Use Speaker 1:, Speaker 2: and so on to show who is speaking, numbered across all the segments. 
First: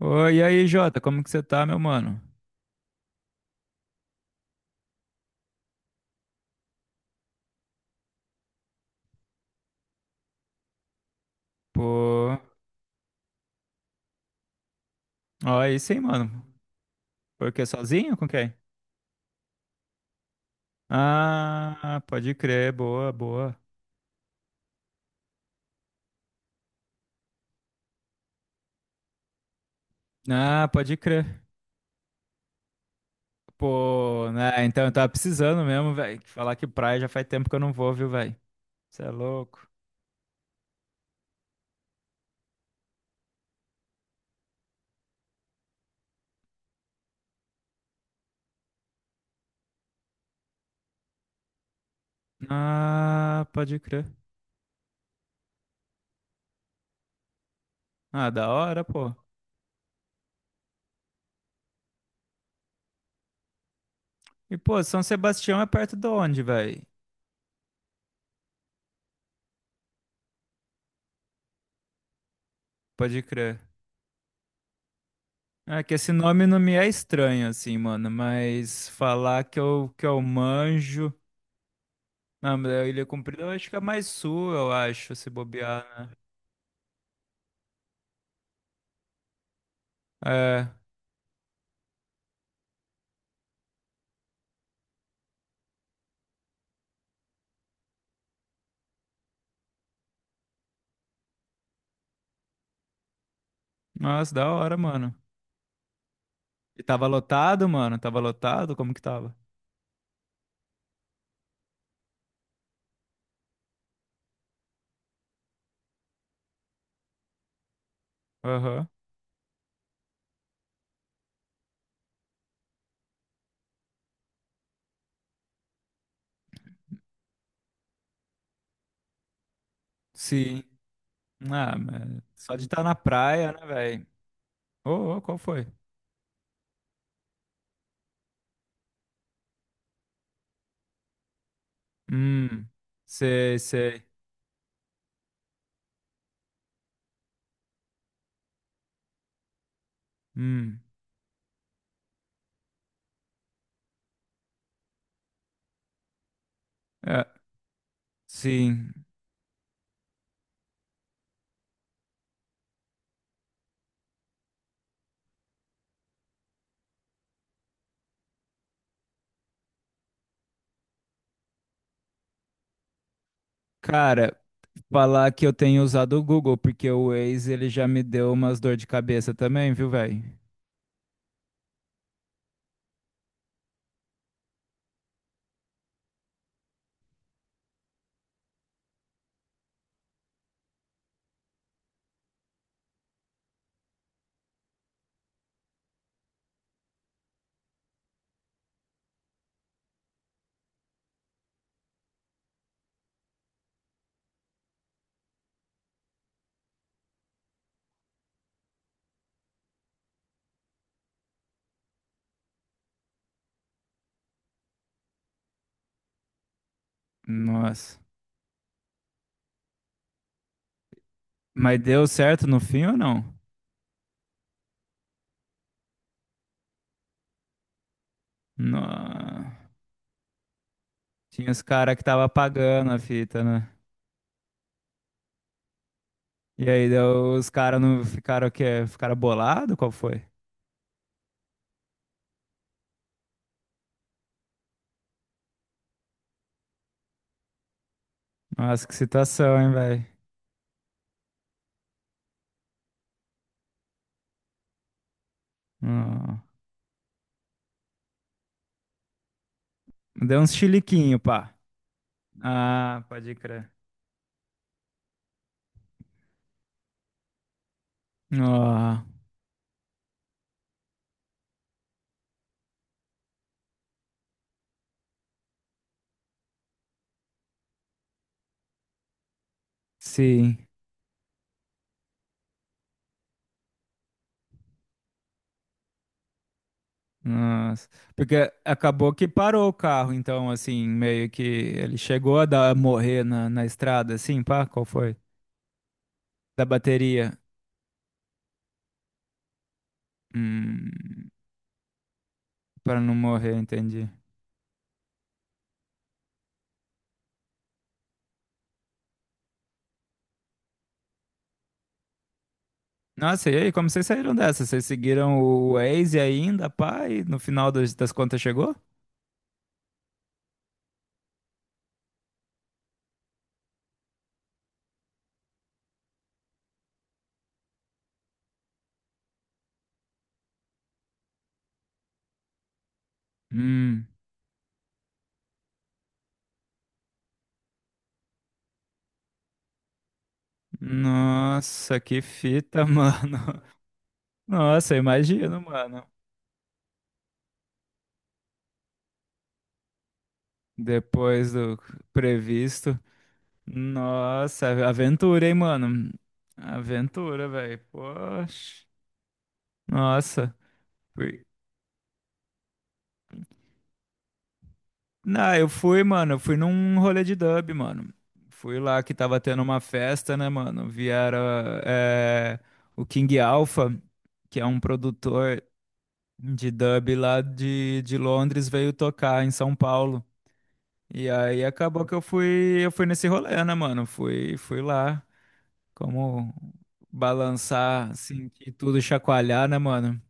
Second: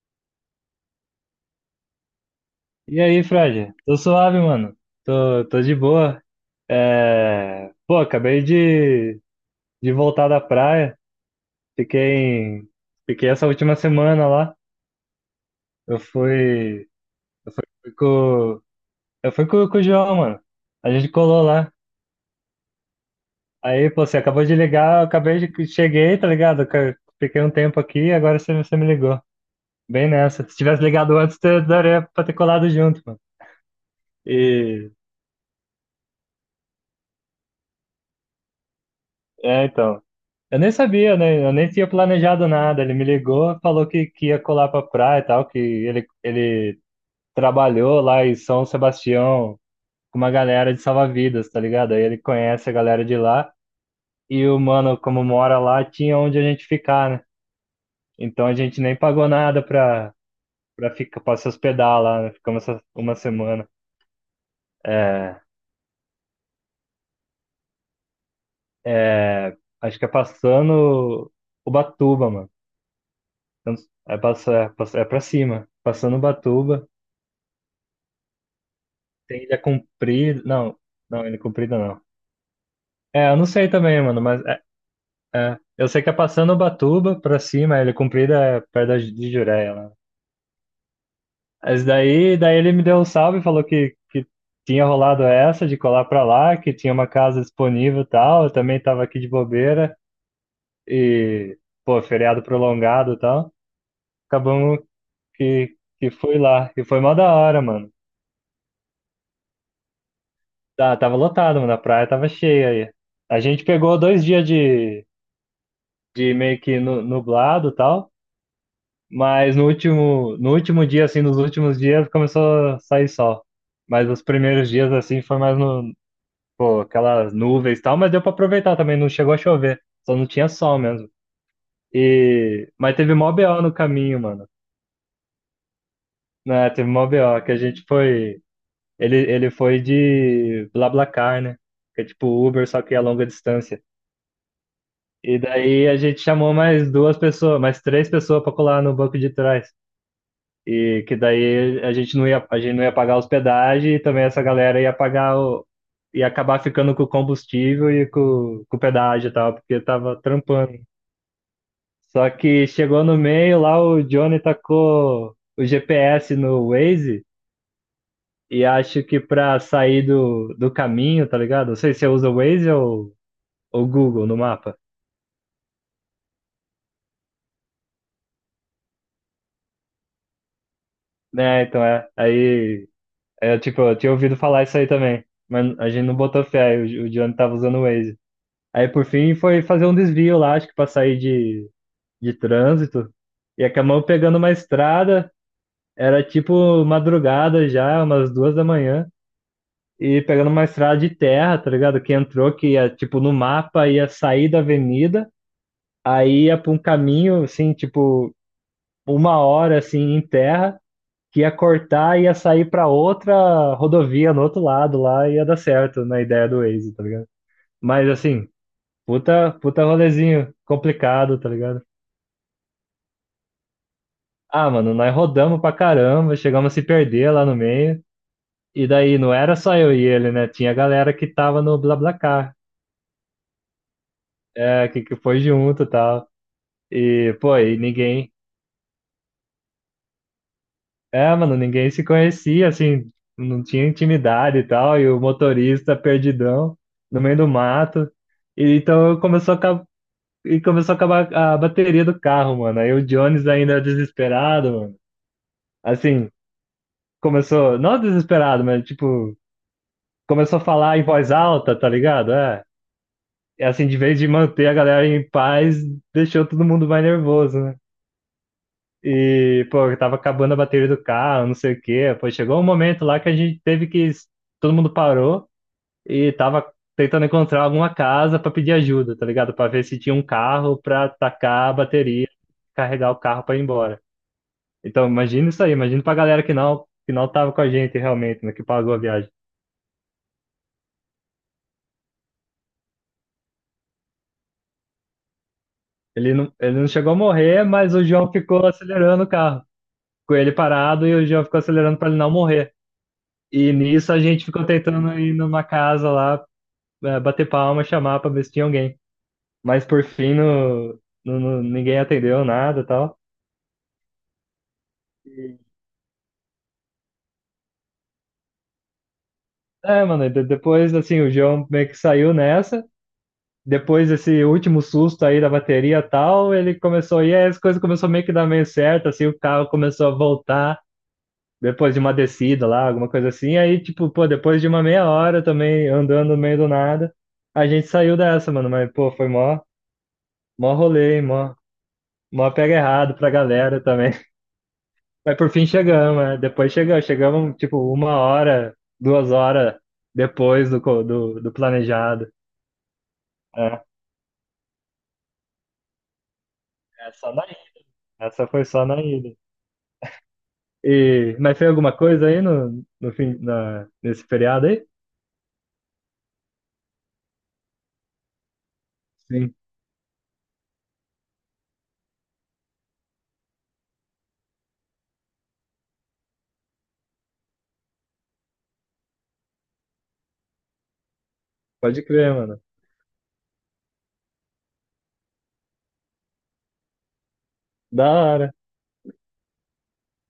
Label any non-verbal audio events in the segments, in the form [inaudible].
Speaker 1: Oi, e aí, Jota, como que você tá, meu mano?
Speaker 2: E aí, Fred? Tô suave, mano. Tô de boa. Pô, de voltar da praia. Fiquei,
Speaker 1: Pô,
Speaker 2: em- Fiquei essa última semana lá.
Speaker 1: ó, aí
Speaker 2: Eu
Speaker 1: sim, mano.
Speaker 2: fui,
Speaker 1: Por
Speaker 2: eu
Speaker 1: quê?
Speaker 2: fui
Speaker 1: Sozinho? Com quem?
Speaker 2: com, eu fui com o João, mano. A gente colou lá.
Speaker 1: Ah, pode crer, boa, boa.
Speaker 2: Aí, pô, você acabou de ligar, cheguei, tá ligado? Fiquei um tempo aqui e agora você me ligou. Bem nessa. Se
Speaker 1: Ah,
Speaker 2: tivesse
Speaker 1: pode
Speaker 2: ligado antes,
Speaker 1: crer.
Speaker 2: eu daria pra ter colado junto,
Speaker 1: Pô, né, então
Speaker 2: mano.
Speaker 1: eu tava precisando mesmo, velho. Falar que praia já faz tempo que eu não vou, viu, velho? Você é louco.
Speaker 2: É, então. Eu nem sabia, né? Eu nem tinha planejado nada. Ele me ligou, falou que ia colar pra praia e tal, que ele trabalhou lá em São Sebastião com uma galera de salva-vidas, tá ligado? Aí ele conhece a galera de
Speaker 1: Ah,
Speaker 2: lá
Speaker 1: pode crer.
Speaker 2: e o mano, como mora lá, tinha onde a gente ficar, né?
Speaker 1: Ah,
Speaker 2: Então
Speaker 1: da
Speaker 2: a gente
Speaker 1: hora,
Speaker 2: nem
Speaker 1: pô.
Speaker 2: pagou nada pra se hospedar lá, né? Uma semana.
Speaker 1: E, pô, São
Speaker 2: É,
Speaker 1: Sebastião é perto de onde, velho?
Speaker 2: Acho que é passando Ubatuba, mano.
Speaker 1: Pode crer.
Speaker 2: Então, aí passa, é pra cima.
Speaker 1: É que esse
Speaker 2: Passando
Speaker 1: nome não me é
Speaker 2: Ubatuba,
Speaker 1: estranho, assim, mano, mas falar
Speaker 2: tem Ilha
Speaker 1: que eu
Speaker 2: Comprida. Não,
Speaker 1: manjo.
Speaker 2: não, Ilha Comprida não.
Speaker 1: Não, mas a Ilha
Speaker 2: É, eu
Speaker 1: Comprida
Speaker 2: não
Speaker 1: eu acho
Speaker 2: sei
Speaker 1: que é
Speaker 2: também,
Speaker 1: mais
Speaker 2: mano,
Speaker 1: sul, eu acho, se
Speaker 2: é. Eu sei
Speaker 1: bobear,
Speaker 2: que é passando Ubatuba pra cima, a Ilha Comprida é perto da de Jureia lá.
Speaker 1: né? É.
Speaker 2: Mas daí ele me deu um salve e falou que tinha rolado essa de colar pra lá, que tinha uma casa disponível e tal. Eu também tava aqui de bobeira e, pô, feriado prolongado e tal.
Speaker 1: Nossa, da hora,
Speaker 2: Acabamos
Speaker 1: mano.
Speaker 2: que fui lá.
Speaker 1: E
Speaker 2: E foi
Speaker 1: tava
Speaker 2: mó da hora,
Speaker 1: lotado,
Speaker 2: mano.
Speaker 1: mano? Tava lotado? Como que tava?
Speaker 2: Tá, Tava lotado, mano. A praia tava cheia aí. A gente pegou dois dias de meio que nublado e tal,
Speaker 1: Aham.
Speaker 2: mas no último, nos últimos dias começou a sair sol. Mas os primeiros dias, assim, foi mais no, pô, aquelas nuvens e tal, mas deu pra aproveitar também, não chegou a chover, só não tinha
Speaker 1: Sim.
Speaker 2: sol mesmo.
Speaker 1: Ah, mas só de
Speaker 2: E,
Speaker 1: estar na
Speaker 2: mas teve mó
Speaker 1: praia,
Speaker 2: BO
Speaker 1: né,
Speaker 2: no
Speaker 1: velho?
Speaker 2: caminho, mano.
Speaker 1: Ô, ô, qual foi?
Speaker 2: Né, teve mó BO, que a gente foi, ele foi de BlaBlaCar, né? Que é tipo Uber,
Speaker 1: Hum.
Speaker 2: só que a longa
Speaker 1: Sei,
Speaker 2: distância.
Speaker 1: sei.
Speaker 2: E daí a gente chamou mais duas pessoas, mais três pessoas para colar no banco de trás.
Speaker 1: Hum.
Speaker 2: E que daí a gente não ia pagar a hospedagem e também essa galera ia pagar o, ia acabar ficando com o
Speaker 1: É,
Speaker 2: combustível e com o
Speaker 1: sim.
Speaker 2: pedágio e tal, porque tava trampando. Só que chegou no meio lá, o Johnny tacou o GPS no Waze e acho que pra sair do caminho, tá ligado? Não sei se você usa o Waze ou o Google
Speaker 1: Cara,
Speaker 2: no mapa.
Speaker 1: falar que eu tenho usado o Google, porque o Waze, ele já me deu umas dor de cabeça também, viu, velho?
Speaker 2: Né, então é. Aí eu, tipo, eu tinha ouvido falar isso aí também. Mas a gente não botou fé, aí o Johnny tava usando o Waze. Aí por fim foi fazer um desvio lá, acho que pra sair de trânsito. E acabamos pegando uma estrada, era tipo madrugada já, umas 2 da manhã. E pegando uma estrada de terra, tá ligado? Que entrou, que ia, tipo, no mapa ia sair da avenida, aí ia pra um caminho, assim, tipo, uma hora, assim, em terra. Que ia cortar e ia sair para outra rodovia no outro lado lá e ia dar certo na ideia do Waze, tá ligado?
Speaker 1: Nossa.
Speaker 2: Mas assim, puta rolezinho complicado, tá
Speaker 1: Mas
Speaker 2: ligado?
Speaker 1: deu certo no fim ou não?
Speaker 2: Ah, mano, nós rodamos pra caramba, chegamos a se perder lá no meio. E daí não
Speaker 1: Não.
Speaker 2: era só eu e ele, né? Tinha a galera que
Speaker 1: Tinha
Speaker 2: tava
Speaker 1: os
Speaker 2: no
Speaker 1: caras que tava
Speaker 2: BlaBlaCar,
Speaker 1: pagando a fita, né?
Speaker 2: é, que foi junto e tal.
Speaker 1: E aí
Speaker 2: E,
Speaker 1: deu- os
Speaker 2: pô, e
Speaker 1: caras não
Speaker 2: ninguém,
Speaker 1: ficaram o quê? Ficaram bolado? Qual foi?
Speaker 2: É, mano, ninguém se conhecia, assim, não tinha intimidade e tal, e o motorista perdidão no meio do mato. E
Speaker 1: Nossa, que
Speaker 2: então eu- começou a,
Speaker 1: situação, hein,
Speaker 2: acab-
Speaker 1: velho?
Speaker 2: e começou a acabar a bateria do carro, mano. Aí o Jones ainda é desesperado, mano. Assim,
Speaker 1: Não.
Speaker 2: não desesperado, mas tipo,
Speaker 1: Deu uns
Speaker 2: começou a falar em
Speaker 1: chiliquinho,
Speaker 2: voz
Speaker 1: pá.
Speaker 2: alta, tá ligado? É.
Speaker 1: Ah, pode
Speaker 2: E
Speaker 1: crer.
Speaker 2: assim, de vez de manter a galera em paz, deixou todo mundo mais nervoso, né?
Speaker 1: Ah,
Speaker 2: E, pô, eu tava acabando a bateria do carro, não sei o quê. Pô, chegou um momento lá que a gente teve que. Todo mundo parou e tava tentando encontrar alguma casa pra pedir ajuda, tá ligado? Pra ver se tinha um
Speaker 1: sim.
Speaker 2: carro pra tacar a bateria, carregar o carro pra ir embora. Então, imagina isso aí, imagina pra galera que não tava com a
Speaker 1: Nossa.
Speaker 2: gente realmente,
Speaker 1: Porque
Speaker 2: né, que pagou a
Speaker 1: acabou
Speaker 2: viagem.
Speaker 1: que parou o carro, então, assim, meio que ele chegou a dar, morrer na, na estrada, assim, pá, qual foi? Da
Speaker 2: Ele não chegou a
Speaker 1: bateria.
Speaker 2: morrer, mas o João ficou acelerando o carro. Com ele parado e o
Speaker 1: Hum,
Speaker 2: João ficou acelerando pra ele não morrer.
Speaker 1: para não morrer,
Speaker 2: E
Speaker 1: entendi.
Speaker 2: nisso a gente ficou tentando ir numa casa lá, é, bater palma, chamar pra ver se tinha alguém. Mas por fim, ninguém atendeu nada e tal.
Speaker 1: Nossa, e aí, como vocês saíram dessa? Vocês seguiram
Speaker 2: E-
Speaker 1: o Waze ainda, pai? No final das, das contas chegou?
Speaker 2: É, mano, depois, assim, o João meio que saiu nessa. Depois desse último susto aí da bateria e tal, e aí as coisas começaram meio que dar meio certo, assim, o carro começou a voltar. Depois de uma descida lá, alguma coisa assim. Aí,
Speaker 1: Hum,
Speaker 2: tipo, pô, depois de uma meia hora também, andando no meio do nada, a gente saiu dessa, mano. Mas, pô, foi mó rolê, hein,
Speaker 1: nossa, que
Speaker 2: mó pega
Speaker 1: fita,
Speaker 2: errado pra
Speaker 1: mano. [laughs]
Speaker 2: galera também.
Speaker 1: Nossa,
Speaker 2: Mas por
Speaker 1: imagino,
Speaker 2: fim
Speaker 1: mano.
Speaker 2: chegamos, né? Chegamos tipo uma hora, duas horas depois
Speaker 1: Depois
Speaker 2: do
Speaker 1: do
Speaker 2: planejado.
Speaker 1: previsto.
Speaker 2: É,
Speaker 1: Nossa, aventura, hein, mano?
Speaker 2: é só na
Speaker 1: Aventura,
Speaker 2: ida.
Speaker 1: velho.
Speaker 2: Essa foi
Speaker 1: Poxa.
Speaker 2: só na ida.
Speaker 1: Nossa.
Speaker 2: E, mas foi alguma coisa aí no fim, nesse feriado aí?
Speaker 1: Não, eu fui, mano, eu fui num rolê de dub, mano. Fui lá que tava
Speaker 2: Sim,
Speaker 1: tendo uma festa, né, mano? Vieram é, o King Alpha, que é um produtor de dub lá de Londres, veio tocar em São Paulo. E aí
Speaker 2: pode
Speaker 1: acabou que
Speaker 2: crer, mano.
Speaker 1: eu fui nesse rolê, né, mano? Fui, fui lá, como
Speaker 2: Da
Speaker 1: balançar,
Speaker 2: hora.
Speaker 1: sentir tudo chacoalhar, né, mano?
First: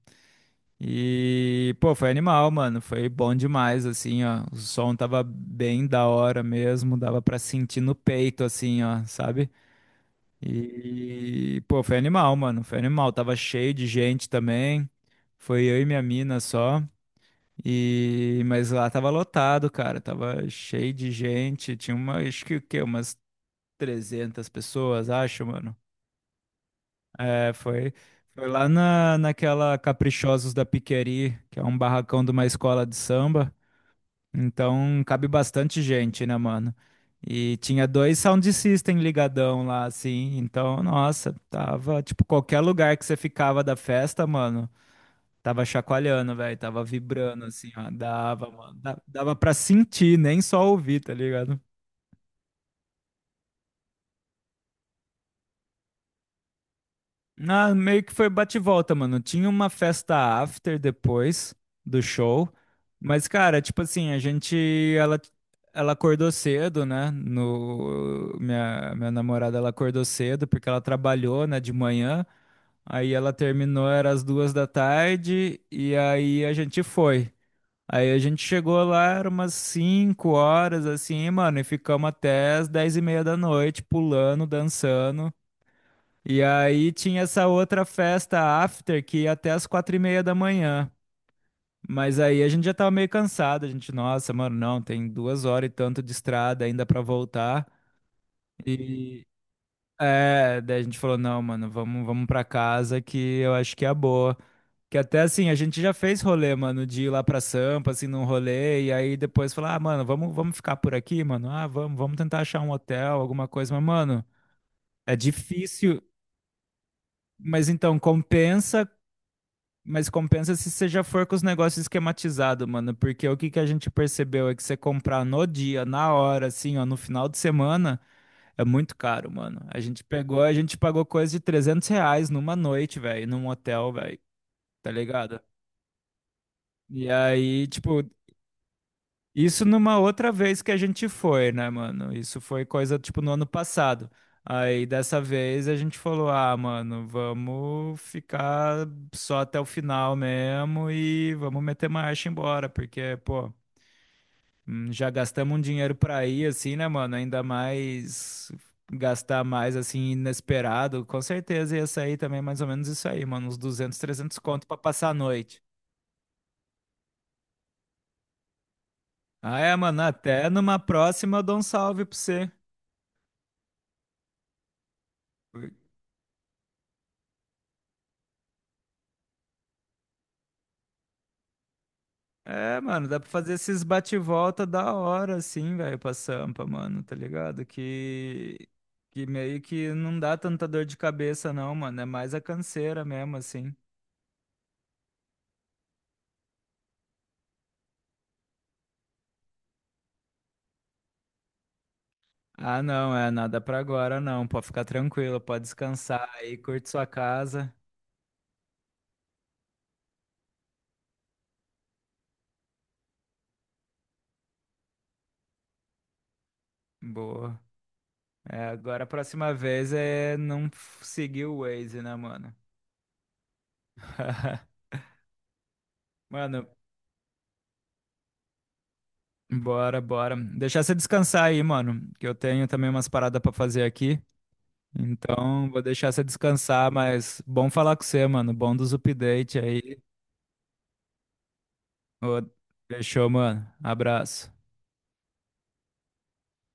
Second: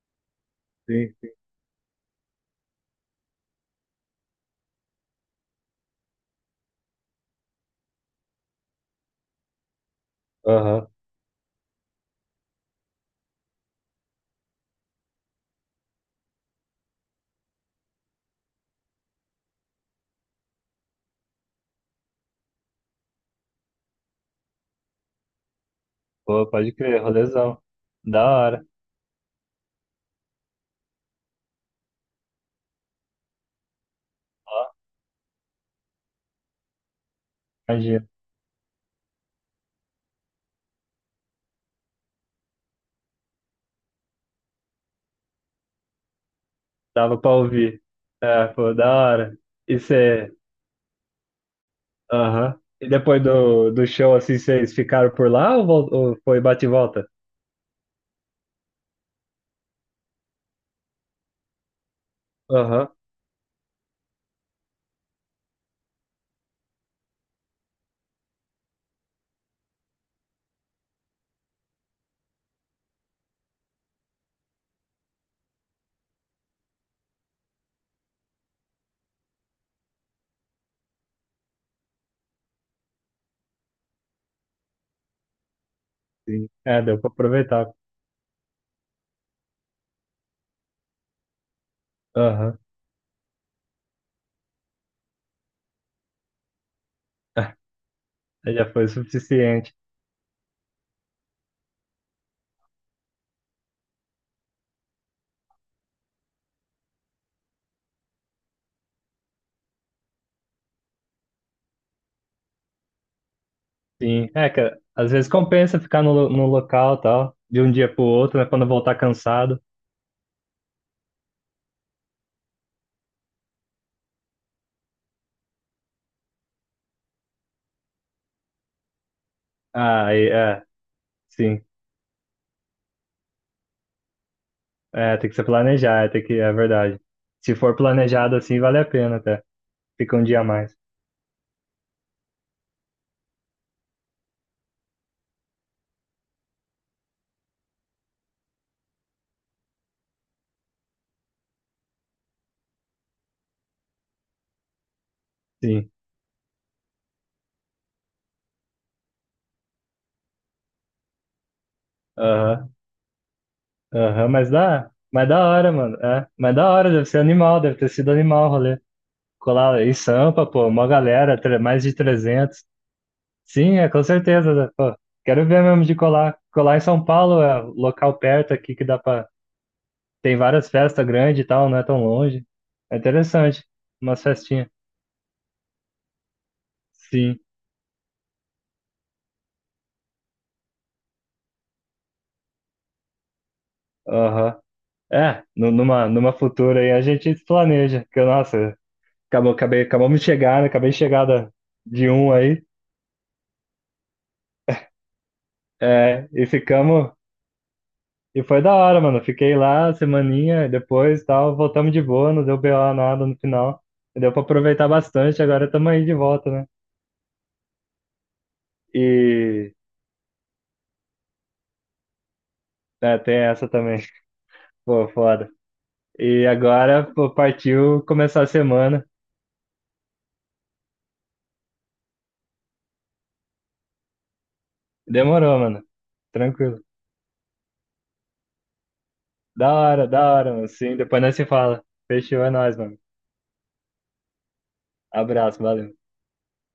Speaker 2: Sim, sim.
Speaker 1: E, pô, foi animal, mano. Foi bom demais, assim, ó. O som tava bem da hora mesmo, dava pra sentir no peito, assim, ó, sabe?
Speaker 2: Aham.
Speaker 1: E, pô, foi animal, mano. Foi animal. Tava cheio de gente também. Foi eu e minha mina só. E, mas lá tava lotado, cara. Tava cheio de gente. Tinha uma, acho que o quê? Umas 300 pessoas, acho, mano.
Speaker 2: Pô, pode crer,
Speaker 1: É,
Speaker 2: rolezão.
Speaker 1: foi,
Speaker 2: Da
Speaker 1: foi
Speaker 2: hora.
Speaker 1: lá na, naquela Caprichosos da Piqueri, que é um barracão de uma escola de samba.
Speaker 2: Ó,
Speaker 1: Então cabe bastante gente, né, mano? E tinha
Speaker 2: imagina.
Speaker 1: dois sound system ligadão lá, assim. Então, nossa, tava, tipo, qualquer lugar que você ficava da festa, mano, tava chacoalhando, velho, tava
Speaker 2: Dava pra
Speaker 1: vibrando, assim,
Speaker 2: ouvir.
Speaker 1: ó.
Speaker 2: É,
Speaker 1: Dava,
Speaker 2: pô,
Speaker 1: mano.
Speaker 2: da
Speaker 1: Dava
Speaker 2: hora.
Speaker 1: pra
Speaker 2: E
Speaker 1: sentir,
Speaker 2: você.
Speaker 1: nem só ouvir, tá ligado?
Speaker 2: Aham. E depois do show, assim, vocês ficaram por lá ou, ou foi bate e volta?
Speaker 1: Ah, meio que foi bate e volta, mano. Tinha uma festa after depois do show,
Speaker 2: Aham,
Speaker 1: mas, cara, tipo assim, a gente, ela, ela acordou cedo, né? No, minha namorada, ela acordou cedo porque ela trabalhou, né, de manhã. Aí ela terminou, era às 2 da tarde, e aí a gente foi. Aí a gente chegou lá, era umas 5 horas, assim, mano, e ficamos até as 22:30, pulando, dançando. E
Speaker 2: sim. É,
Speaker 1: aí
Speaker 2: deu pra
Speaker 1: tinha essa
Speaker 2: aproveitar.
Speaker 1: outra festa after que ia até as 4:30. Mas aí a
Speaker 2: Aham,
Speaker 1: gente já tava meio cansado, a gente, nossa, mano, não, tem 2 horas e tanto de estrada ainda pra voltar.
Speaker 2: aí já foi o
Speaker 1: E
Speaker 2: suficiente.
Speaker 1: é, daí a gente falou, não, mano, vamos pra casa que eu acho que é a boa. Que até assim, a gente já fez rolê, mano, de ir lá pra Sampa, assim, num rolê, e aí depois falar, ah, mano, vamos ficar por aqui, mano, ah, vamos tentar achar um hotel, alguma coisa, mas, mano,
Speaker 2: Sim. É, que às
Speaker 1: é
Speaker 2: vezes compensa
Speaker 1: difícil.
Speaker 2: ficar no, no local e tal, de
Speaker 1: Mas
Speaker 2: um dia
Speaker 1: então,
Speaker 2: pro outro, né? Quando
Speaker 1: compensa.
Speaker 2: voltar cansado.
Speaker 1: Mas compensa se você já for com os negócios esquematizados, mano. Porque o que que a gente percebeu é que você comprar no dia, na hora, assim, ó, no final de semana, é muito caro, mano. A gente
Speaker 2: Ah, aí,
Speaker 1: pegou, a
Speaker 2: é,
Speaker 1: gente pagou coisa de
Speaker 2: sim.
Speaker 1: R$ 300 numa noite, velho, num hotel, velho, tá
Speaker 2: É, tem que
Speaker 1: ligado?
Speaker 2: ser planejar, é, tem que, é verdade.
Speaker 1: E
Speaker 2: Se
Speaker 1: aí,
Speaker 2: for
Speaker 1: tipo,
Speaker 2: planejado assim, vale a pena até.
Speaker 1: isso numa
Speaker 2: Fica um
Speaker 1: outra
Speaker 2: dia a
Speaker 1: vez que
Speaker 2: mais.
Speaker 1: a gente foi, né, mano? Isso foi coisa tipo no ano passado. Aí dessa vez a gente falou: ah, mano, vamos ficar só até o final mesmo e vamos meter marcha e embora, porque, pô, já gastamos um
Speaker 2: Sim.
Speaker 1: dinheiro pra ir, assim, né, mano? Ainda mais gastar mais, assim, inesperado. Com certeza ia sair também mais ou
Speaker 2: Aham,
Speaker 1: menos isso aí, mano, uns 200,
Speaker 2: aham,
Speaker 1: 300
Speaker 2: mas
Speaker 1: conto pra
Speaker 2: dá.
Speaker 1: passar a
Speaker 2: Mas da
Speaker 1: noite.
Speaker 2: hora, mano. É, mas da hora, deve ser animal, deve ter sido animal o rolê.
Speaker 1: Ah, é,
Speaker 2: Colar em
Speaker 1: mano,
Speaker 2: Sampa,
Speaker 1: até
Speaker 2: pô,
Speaker 1: numa
Speaker 2: uma
Speaker 1: próxima
Speaker 2: galera,
Speaker 1: eu dou um
Speaker 2: mais de
Speaker 1: salve pra você.
Speaker 2: trezentos Sim, é, com certeza. Né? Pô, quero ver mesmo de colar. Colar em São Paulo é um local perto aqui que dá pra. Tem várias festas grandes e tal, não é tão longe.
Speaker 1: É,
Speaker 2: É
Speaker 1: mano, dá pra fazer
Speaker 2: interessante.
Speaker 1: esses
Speaker 2: Umas
Speaker 1: bate-volta
Speaker 2: festinhas.
Speaker 1: da hora, assim, velho, pra Sampa, mano, tá
Speaker 2: Sim.
Speaker 1: ligado? Que meio que não dá tanta dor de cabeça, não, mano. É mais a canseira mesmo, assim.
Speaker 2: Aham. É, numa futura aí a gente se planeja. Que, nossa, acabamos de chegar, né? Acabei de chegar da- De um aí.
Speaker 1: Ah, não, é nada pra agora, não. Pode ficar tranquilo, pode descansar
Speaker 2: É, e
Speaker 1: aí, curte sua
Speaker 2: ficamos.
Speaker 1: casa.
Speaker 2: E foi da hora, mano. Fiquei lá semaninha, depois tal, voltamos de boa, não deu BO nada no final. Deu pra aproveitar bastante, agora estamos aí de volta, né?
Speaker 1: Boa. É, agora a próxima
Speaker 2: E
Speaker 1: vez é não seguir o Waze, né, mano?
Speaker 2: É, tem essa também. [laughs]
Speaker 1: [laughs]
Speaker 2: Pô, foda. E
Speaker 1: Mano,
Speaker 2: agora, pô, partiu começar a semana.
Speaker 1: bora, bora. Deixar você descansar aí, mano, que eu tenho também umas paradas pra fazer aqui.
Speaker 2: Demorou,
Speaker 1: Então,
Speaker 2: mano.
Speaker 1: vou deixar você
Speaker 2: Tranquilo.
Speaker 1: descansar, mas bom falar com você, mano. Bom dos updates aí.
Speaker 2: Da hora, mano. Sim, depois nós se fala.
Speaker 1: Ô,
Speaker 2: Fechou, é nóis, mano.
Speaker 1: fechou, mano. Abraço.
Speaker 2: Abraço, valeu.